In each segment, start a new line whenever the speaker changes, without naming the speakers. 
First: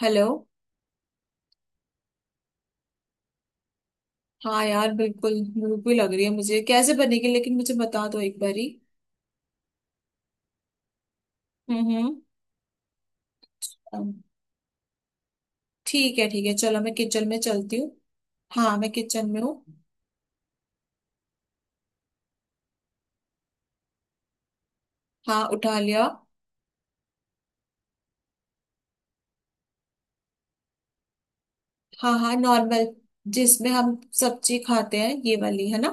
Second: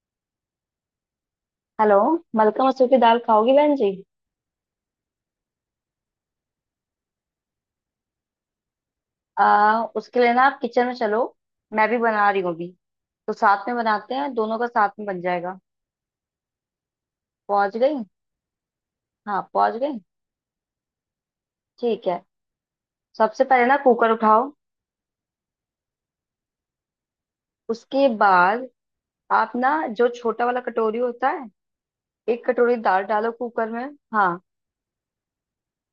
Hello.
Hello. मलका मसूर की दाल खाओगी बहन जी?
हाँ, यार बिल्कुल भूख भी लग रही है। मुझे कैसे बनेगी लेकिन मुझे बता दो एक बारी।
उसके लिए ना आप किचन में चलो।
हम्म।
मैं भी
हम्म।
बना रही हूँ अभी, तो साथ में
अम,
बनाते हैं, दोनों का साथ में बन जाएगा।
ठीक है, ठीक है, चलो मैं किचन में चलती
पहुंच
हूँ।
गई?
हाँ, मैं किचन
हाँ,
में हूँ।
पहुंच गई। ठीक है। सबसे पहले ना कुकर उठाओ।
हाँ, उठा लिया।
उसके बाद आप ना जो छोटा वाला कटोरी होता है,
हाँ, हाँ,
एक कटोरी
नॉर्मल।
दाल डालो
जिसमें
कुकर में।
हम
हाँ,
सब्जी खाते हैं, ये वाली है ना।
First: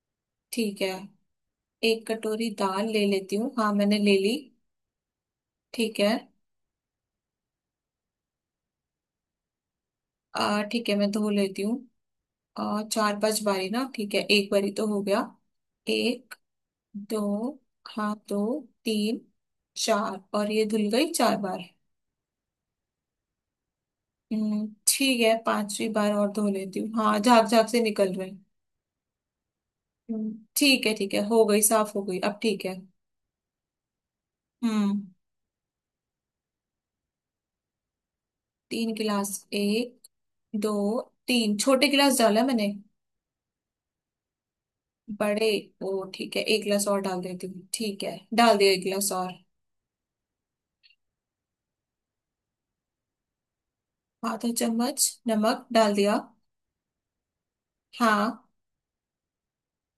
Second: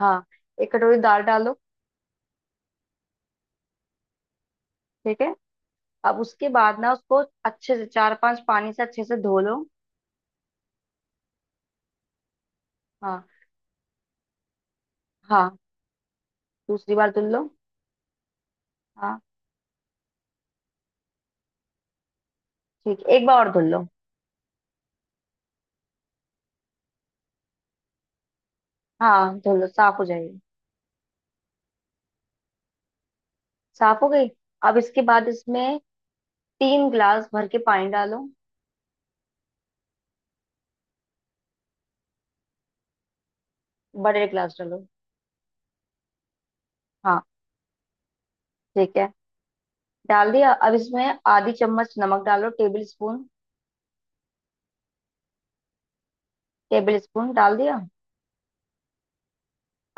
हाँ। एक
ठीक है,
कटोरी दाल डालो।
एक कटोरी दाल ले लेती हूँ। हाँ, मैंने ले ली।
ठीक है।
ठीक है।
अब उसके बाद ना उसको अच्छे से चार पांच पानी से अच्छे से धो लो।
आ ठीक है, मैं धो लेती हूँ। चार
हाँ,
पांच बारी ना। ठीक है, एक बारी तो हो गया।
हाँ।
एक।
दूसरी बार धुल लो।
दो। हाँ, दो। तीन।
हाँ।
चार, और ये धुल गई चार बार।
ठीक, एक बार और धुल लो।
हम्म, ठीक है, पांचवी बार और धो लेती हूँ। हाँ, झाग झाग से निकल रहे हैं।
हाँ, धुल लो, साफ हो जाएगी।
ठीक है, ठीक है, हो गई, साफ हो गई अब, ठीक है।
साफ हो गई। अब
हम्म।
इसके बाद इसमें 3 गिलास भर के पानी डालो।
तीन गिलास। एक। दो। तीन छोटे गिलास डाला मैंने।
बड़े गिलास डालो।
बड़े। ओ, ठीक है, एक गिलास और डाल
हाँ,
देती हूँ। ठीक है, डाल दिया एक
ठीक
गिलास
है,
और।
डाल दिया। अब इसमें आधी चम्मच नमक डालो, टेबल स्पून।
आधा चम्मच नमक डाल दिया।
टेबल स्पून डाल दिया।
हाँ।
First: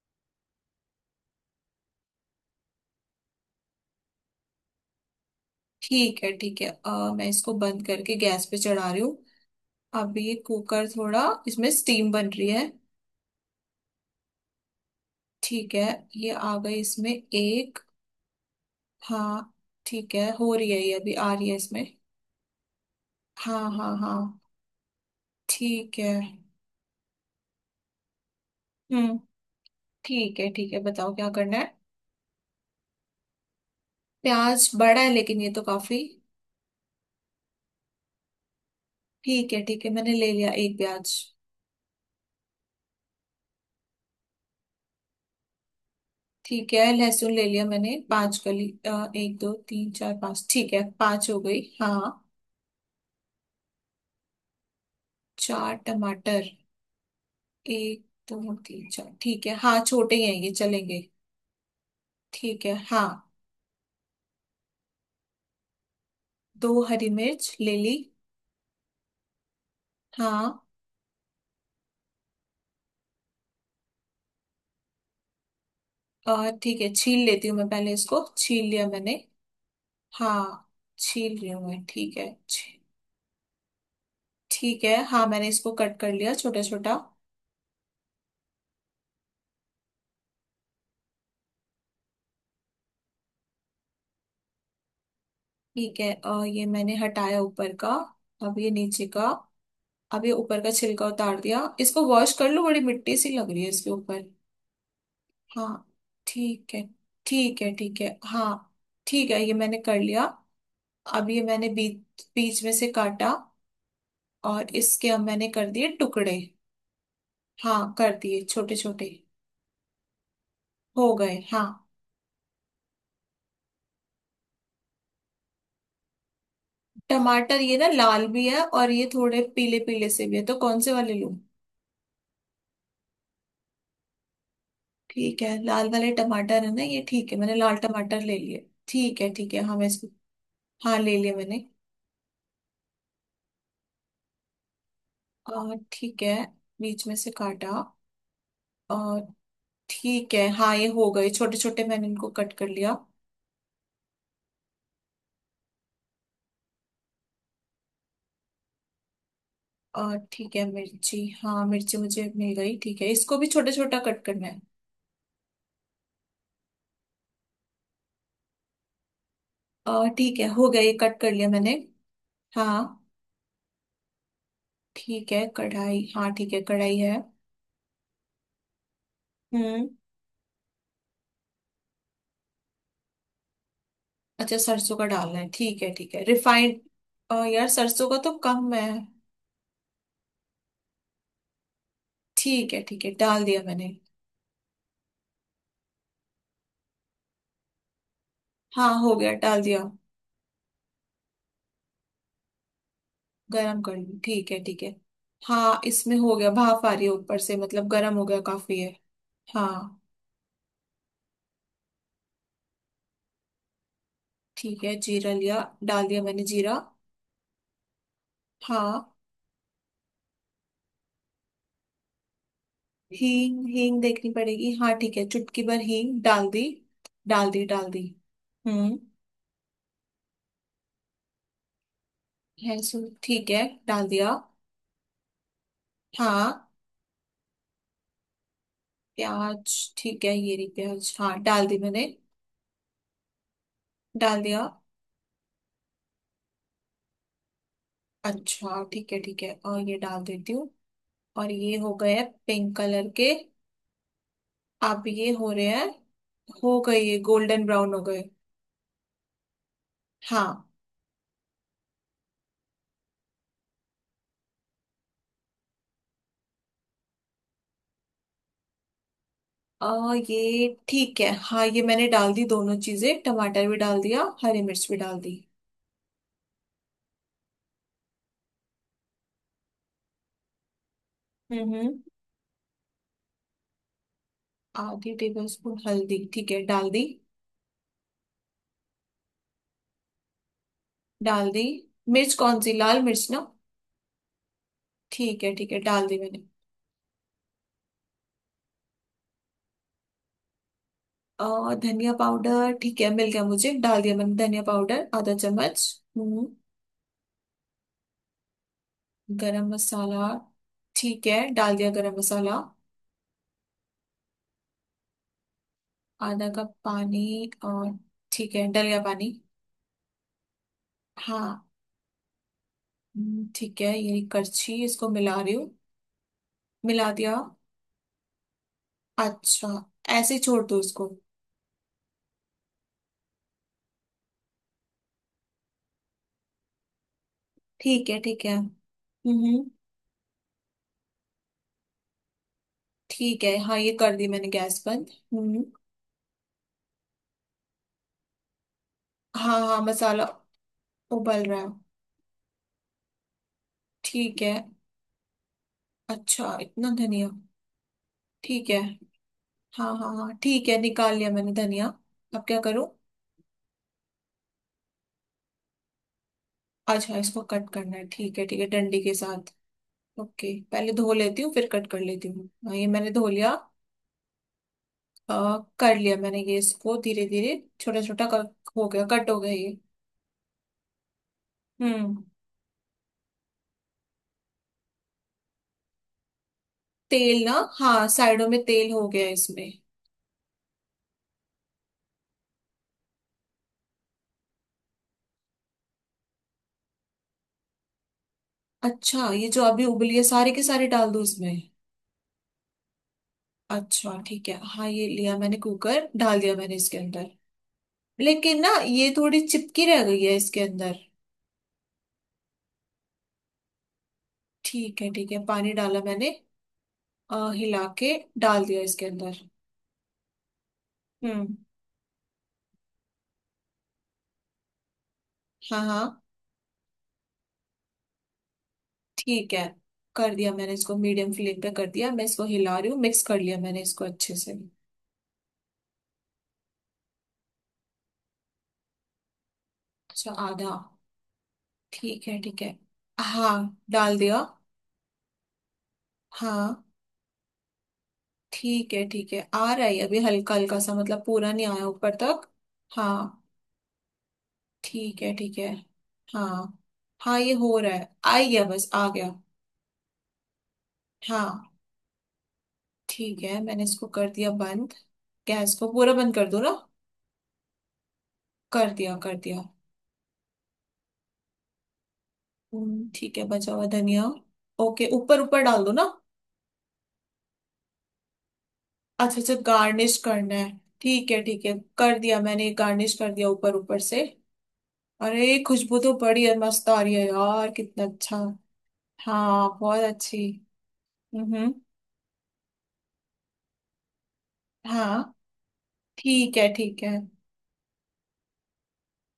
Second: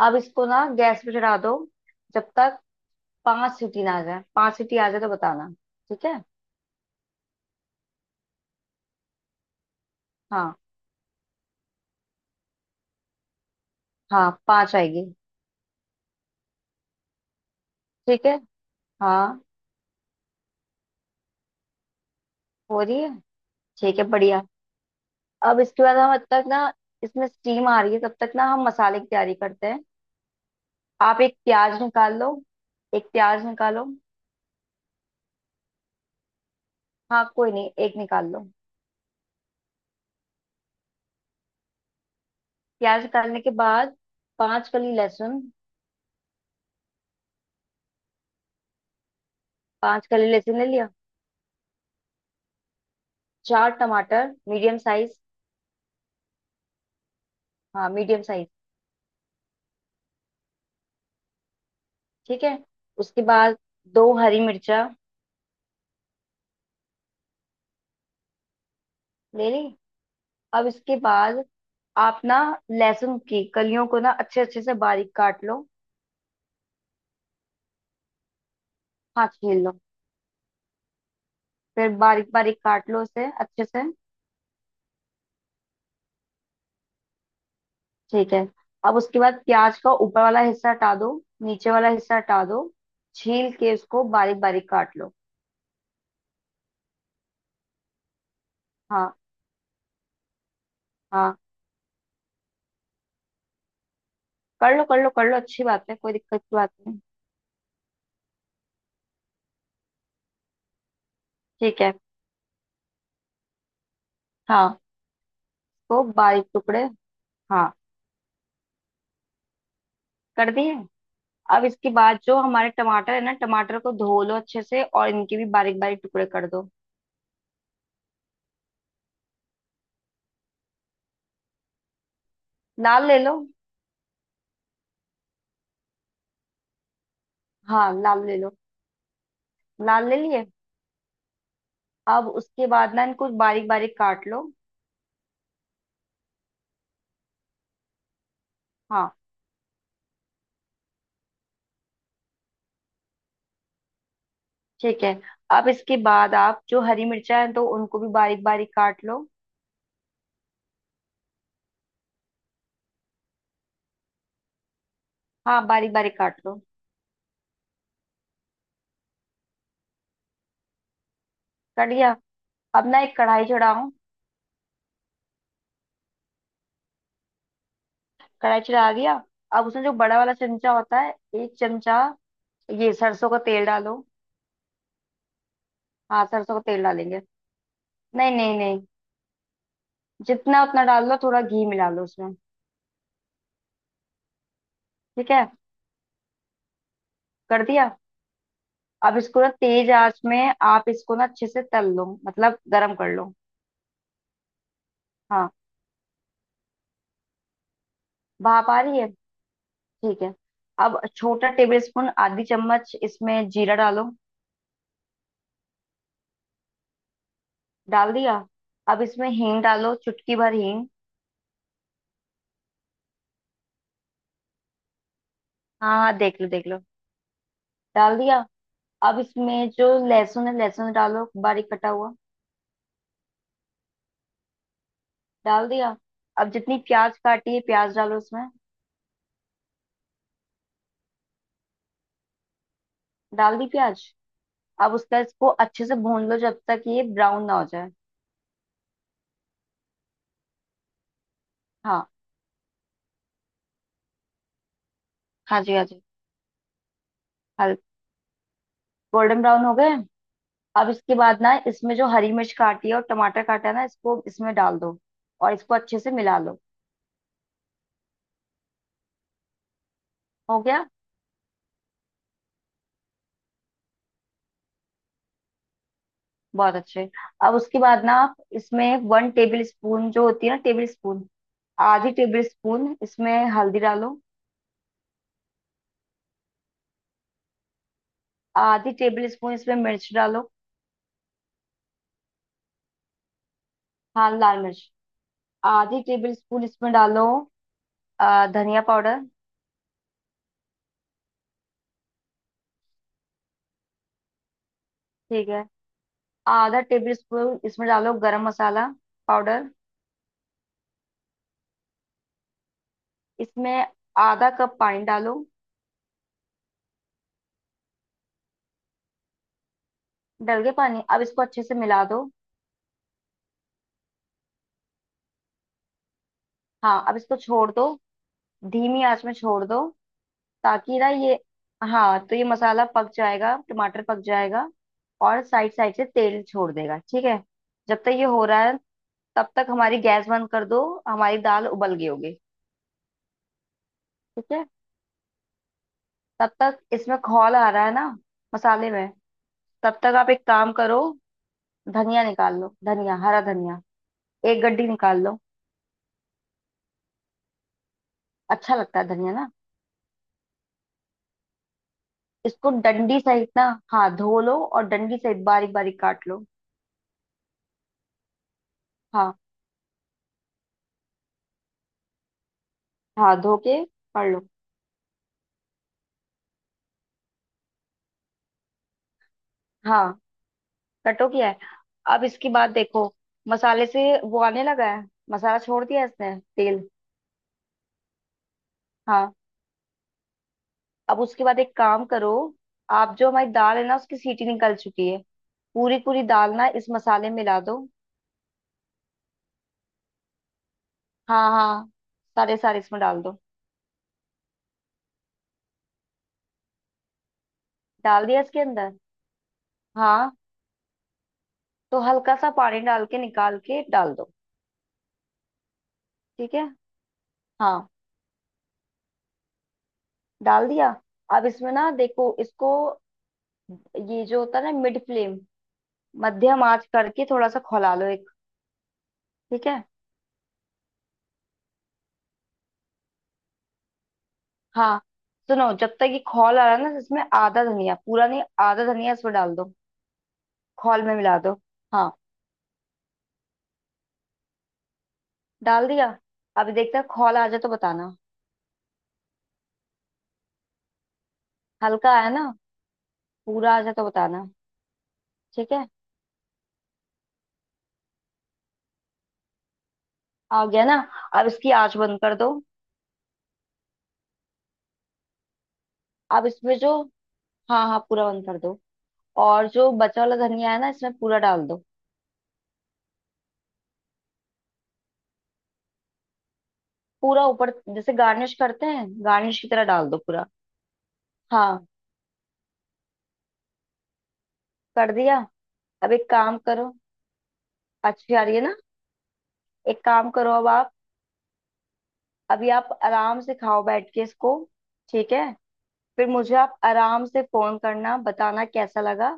अब इसको ना गैस पे चढ़ा दो। जब तक पांच सीटी ना आ जाए, पांच सीटी आ जाए तो बताना। ठीक है।
ठीक है, ठीक है, मैं इसको बंद करके गैस पे चढ़ा रही हूँ। अभी
हाँ,
कुकर थोड़ा, इसमें स्टीम बन रही है।
हाँ, पांच आएगी।
ठीक है। ये आ गई, इसमें एक।
ठीक है। हाँ,
हाँ। ठीक है, हो रही है ये, अभी आ रही है इसमें।
हो रही है।
हाँ, हाँ,
ठीक है,
हाँ।
बढ़िया। अब इसके बाद
ठीक है।
हम अब तक ना, इसमें स्टीम आ रही है तब तक ना हम मसाले की
हम्म।
तैयारी करते हैं।
ठीक है, ठीक है, बताओ
आप
क्या
एक
करना है।
प्याज निकाल लो। एक प्याज निकालो।
प्याज बड़ा है लेकिन ये तो काफी।
हाँ, कोई नहीं, एक निकाल लो।
ठीक है, ठीक है, मैंने ले लिया एक प्याज।
प्याज निकालने के बाद पांच कली लहसुन।
ठीक है, लहसुन ले लिया मैंने पांच कली। एक, दो, तीन,
पांच
चार,
कली
पांच।
लहसुन ले
ठीक है,
लिया।
पांच हो गई। हाँ।
चार टमाटर, मीडियम साइज।
चार टमाटर।
हाँ,
एक।
Medium size.
दो, तीन, चार। ठीक है, हाँ छोटे ही हैं ये, चलेंगे।
ठीक है।
ठीक है, हाँ।
उसके बाद दो हरी मिर्चा।
दो हरी मिर्च ले ली।
ले ली।
हाँ।
अब इसके बाद आप ना लहसुन की कलियों को ना अच्छे अच्छे से बारीक काट लो।
ठीक है, छील लेती हूँ मैं पहले इसको, छील लिया मैंने।
हाँ, छील लो।
हाँ। छील रही हूँ मैं,
फिर
ठीक है,
बारीक बारीक काट लो इसे अच्छे से।
ठीक है, हाँ मैंने इसको कट कर लिया छोटा छोटा।
ठीक है। अब उसके बाद प्याज का ऊपर वाला हिस्सा हटा दो, नीचे वाला हिस्सा हटा दो, छील के उसको बारीक बारीक काट लो।
ठीक है, ये मैंने हटाया ऊपर का। अब ये नीचे
हाँ,
का। अब ये ऊपर का छिलका
हाँ,
उतार दिया। इसको वॉश कर लो, बड़ी मिट्टी सी लग रही है इसके ऊपर।
कर लो, कर लो, कर लो, अच्छी
हाँ।
बात है, कोई दिक्कत की बात
ठीक है।
नहीं।
ठीक है, ठीक है, हाँ। ठीक है, ये मैंने कर लिया। अब ये मैंने
ठीक है।
बीच बीच में से काटा। और
हाँ,
इसके अब मैंने कर दिए
उसको
टुकड़े।
बारीक टुकड़े, हाँ,
हाँ, कर दिए छोटे छोटे।
कर दिए।
हो गए,
अब
हाँ।
इसके बाद जो हमारे टमाटर है ना, टमाटर को धो लो अच्छे से, और इनके भी बारीक बारीक टुकड़े कर दो।
टमाटर ये ना लाल भी है और ये थोड़े पीले पीले से भी है, तो कौन से वाले लूं।
लाल ले लो।
ठीक है, लाल वाले टमाटर है ना ये। ठीक है, मैंने लाल
हाँ,
टमाटर
लाल ले
ले
लो।
लिए। ठीक है, ठीक है, हाँ मैं इसको,
लाल ले लिए।
हाँ ले लिया मैंने।
अब उसके बाद ना इनको बारीक बारीक काट लो।
और ठीक है, बीच में से काटा।
हाँ।
और ठीक है, हाँ ये हो गए छोटे छोटे, मैंने इनको कट कर लिया।
ठीक है। अब इसके बाद आप जो हरी मिर्चा है तो उनको भी बारीक बारीक काट लो।
और ठीक है, मिर्ची, हाँ मिर्ची मुझे मिल गई। ठीक है, इसको भी छोटा छोटा कट करना है।
हाँ, बारीक बारीक काट लो।
और ठीक है, हो गया, ये कट कर लिया मैंने।
काट लिया।
हाँ।
अब ना एक कढ़ाई चढ़ाओ।
ठीक है, कढ़ाई, हाँ ठीक है, कढ़ाई है।
कढ़ाई चढ़ा दिया। अब उसमें
हम्म।
जो बड़ा वाला चमचा होता है, 1 चमचा ये सरसों का तेल डालो।
अच्छा, सरसों का डालना है, ठीक है, ठीक है,
हाँ, सरसों का
रिफाइंड।
तेल डालेंगे।
यार सरसों का
नहीं,
तो
नहीं,
कम
नहीं,
है।
जितना उतना डाल लो, थोड़ा घी मिला लो उसमें।
ठीक है, ठीक है, डाल दिया मैंने।
ठीक है। कर दिया।
हाँ, हो
अब
गया,
इसको ना
डाल दिया।
तेज आंच में आप इसको ना अच्छे से तल लो, मतलब गरम कर लो।
गरम कर ली, ठीक है, ठीक है।
हाँ,
हाँ, इसमें हो गया, भाप आ रही है ऊपर से, मतलब गरम हो गया,
भाप
काफी
आ
है।
रही है।
हाँ।
ठीक है। अब छोटा टेबल स्पून, आधी चम्मच इसमें जीरा डालो।
ठीक है, जीरा लिया, डाल दिया मैंने जीरा।
डाल दिया। अब
हाँ।
इसमें हींग डालो, चुटकी भर हींग।
हींग, हींग देखनी पड़ेगी। हाँ, ठीक है, चुटकी भर
हाँ, हाँ,
हींग
देख
डाल
लो,
दी।
देख लो।
डाल दी, डाल दी।
डाल दिया।
हम्म।
अब इसमें जो लहसुन है लहसुन डालो, बारीक कटा हुआ।
है सो ठीक है, डाल दिया।
डाल दिया। अब
हाँ।
जितनी प्याज काटी है प्याज डालो इसमें।
प्याज, ठीक है ये रही प्याज। हाँ, डाल दी मैंने।
डाल दी प्याज।
डाल दिया।
अब उसका इसको अच्छे से भून लो जब तक ये ब्राउन ना हो जाए।
अच्छा, ठीक है, ठीक है, और ये डाल देती हूँ। और ये हो
हाँ
गए पिंक कलर के। अब ये हो
हाँ
रहे
जी, हाँ
हैं।
जी।
हो गए, ये गोल्डन
हल
ब्राउन हो गए।
गोल्डन ब्राउन हो गए।
हाँ।
अब इसके बाद ना इसमें जो हरी मिर्च काटी है और टमाटर काटा है ना, इसको इसमें डाल दो, और इसको अच्छे से मिला लो।
और
हो
ये
गया,
ठीक है, हाँ ये मैंने डाल दी दोनों चीजें, टमाटर भी डाल दिया, हरी मिर्च भी डाल दी।
बहुत अच्छे। अब उसके बाद ना आप इसमें 1 टेबल स्पून जो होती है ना टेबल स्पून,
हम्म।
आधी टेबल स्पून इसमें हल्दी डालो।
आधी टेबल स्पून हल्दी, ठीक है, डाल दी।
आधी टेबल स्पून इसमें मिर्च डालो।
डाल दी। मिर्च कौन सी, लाल मिर्च ना।
हाँ, लाल मिर्च।
ठीक है, ठीक है,
आधी
डाल दी
टेबल
मैंने।
स्पून इसमें डालो धनिया पाउडर।
और धनिया पाउडर, ठीक है, मिल गया मुझे, डाल दिया मैंने धनिया पाउडर आधा
ठीक है।
चम्मच। हम्म।
आधा टेबल स्पून इसमें डालो गरम मसाला पाउडर।
गरम मसाला, ठीक है, डाल दिया गरम मसाला।
इसमें आधा कप पानी डालो।
आधा कप पानी और, ठीक है, डल गया पानी।
डल गया पानी। अब इसको
हाँ।
अच्छे से मिला दो।
ठीक है, ये करछी इसको मिला रही हूँ।
हाँ।
मिला
अब
दिया।
इसको छोड़ दो, धीमी आंच में छोड़
अच्छा।
दो,
ऐसे ही छोड़ दो
ताकि
इसको।
ना ये, हाँ, तो ये मसाला पक जाएगा, टमाटर पक जाएगा, और साइड साइड से तेल छोड़ देगा। ठीक है। जब
ठीक
तक
है,
ये
ठीक
हो
है।
रहा है तब
हम्म।
तक हमारी गैस बंद कर दो, हमारी दाल उबल गई होगी।
ठीक है, हाँ ये कर दी मैंने
ठीक है।
गैस बंद। हम्म।
तब तक इसमें खौल आ रहा है ना, मसाले में।
हाँ, हाँ,
तब तक
मसाला
आप एक काम करो,
उबल रहा है।
धनिया निकाल लो, धनिया, हरा धनिया,
ठीक है।
एक गड्डी निकाल लो।
अच्छा इतना धनिया। ठीक
अच्छा
है।
लगता है धनिया ना।
हाँ, हाँ, हाँ। ठीक है, निकाल लिया मैंने धनिया। अब क्या
इसको
करूँ।
डंडी सहित ना, हाँ, धो लो और डंडी सहित बारीक बारीक काट लो।
अच्छा, इसको कट करना है, ठीक है, ठीक है, डंडी के
हाँ,
साथ। ओके, पहले धो लेती हूँ, फिर कट कर लेती हूँ। हाँ, ये मैंने धो
हाँ,
लिया।
धो के पढ़ लो।
कर लिया मैंने ये, इसको धीरे धीरे छोटा छोटा कर। हो गया, कट हो गया ये।
हाँ, कटो किया है।
हम्म।
अब इसके बाद देखो, मसाले से वो आने लगा है, मसाला छोड़ दिया इसने तेल।
तेल ना। हाँ, साइडों में तेल हो गया
हाँ।
इसमें।
अब उसके बाद एक काम करो, आप जो हमारी दाल है ना उसकी सीटी निकल चुकी है, पूरी पूरी दाल ना इस मसाले में मिला दो।
अच्छा, ये जो अभी उबली है सारे के सारे डाल दूँ
हाँ,
इसमें।
हाँ, सारे सारे इसमें डाल दो।
अच्छा, ठीक है, हाँ ये लिया मैंने कुकर, डाल दिया मैंने इसके अंदर।
डाल दिया
लेकिन
इसके
ना
अंदर।
ये थोड़ी चिपकी रह गई
हाँ,
है इसके अंदर।
तो हल्का सा पानी डाल के निकाल के डाल दो।
ठीक है, ठीक है, पानी डाला मैंने।
ठीक है। हाँ,
हिला के डाल दिया इसके अंदर।
डाल दिया। अब
हम्म।
इसमें ना देखो इसको, ये जो होता है ना मिड फ्लेम,
हाँ, हाँ।
मध्यम आंच करके थोड़ा सा खौला लो एक।
ठीक है,
ठीक है।
कर दिया मैंने इसको मीडियम फ्लेम पे, कर दिया, मैं इसको हिला रही हूँ, मिक्स कर लिया मैंने इसको अच्छे से।
हाँ, सुनो, जब तक ये खौल आ रहा है ना, इसमें आधा धनिया, पूरा नहीं, आधा धनिया इसमें डाल दो,
अच्छा, आधा।
खौल में मिला दो। हाँ।
ठीक है, ठीक है। हाँ। डाल दिया।
डाल दिया। अभी
हाँ।
देखते हैं, खौल आ जाए तो बताना।
ठीक है, ठीक है, आ रहा है अभी हल्का हल्का सा, मतलब पूरा नहीं आया
हल्का
ऊपर
आया
तक।
ना,
हाँ।
पूरा आ जाए तो बताना।
ठीक है, ठीक है।
ठीक है।
हाँ। हाँ, ये हो रहा है, आ गया, बस आ गया।
आ गया ना। अब इसकी
हाँ।
आंच बंद कर दो,
ठीक है, मैंने इसको कर दिया बंद। गैस को पूरा बंद
अब
कर दो ना।
इसमें जो, हाँ, हाँ, पूरा बंद कर दो
कर दिया, कर दिया।
और जो बचा वाला धनिया है ना इसमें पूरा डाल दो,
ठीक है, बचा हुआ धनिया। ओके, ऊपर ऊपर डाल दो ना।
पूरा ऊपर, जैसे गार्निश करते हैं,
अच्छा, अच्छा,
गार्निश की तरह डाल
गार्निश
दो पूरा।
करना है। ठीक है, ठीक है।
हाँ,
कर दिया मैंने, गार्निश कर दिया ऊपर ऊपर से।
कर दिया।
अरे, खुशबू
अब
तो
एक
बड़ी है,
काम करो,
मस्त आ रही है यार, कितना
अच्छी
अच्छा।
आ रही है ना,
हाँ,
एक
बहुत
काम
अच्छी।
करो अब आप,
हम्म।
अभी आप आराम से खाओ बैठ के इसको। ठीक
हाँ।
है। फिर मुझे
ठीक है।
आप
ठीक है।
आराम से फोन करना, बताना कैसा लगा।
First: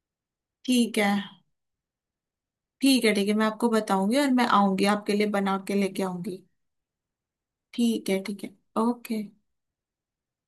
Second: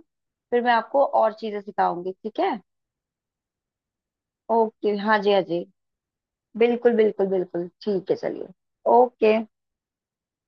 फिर मैं
ठीक
आपको
है।
और चीजें सिखाऊंगी, ठीक है?
ठीक है। ठीक है, मैं आपको बताऊंगी, और मैं आऊंगी
ओके,
आपके
हाँ
लिए
जी, हाँ
बना
जी,
के लेके आऊंगी।
बिल्कुल बिल्कुल बिल्कुल,
ठीक
ठीक है,
है, ठीक
चलिए।
है। ओके।
ओके।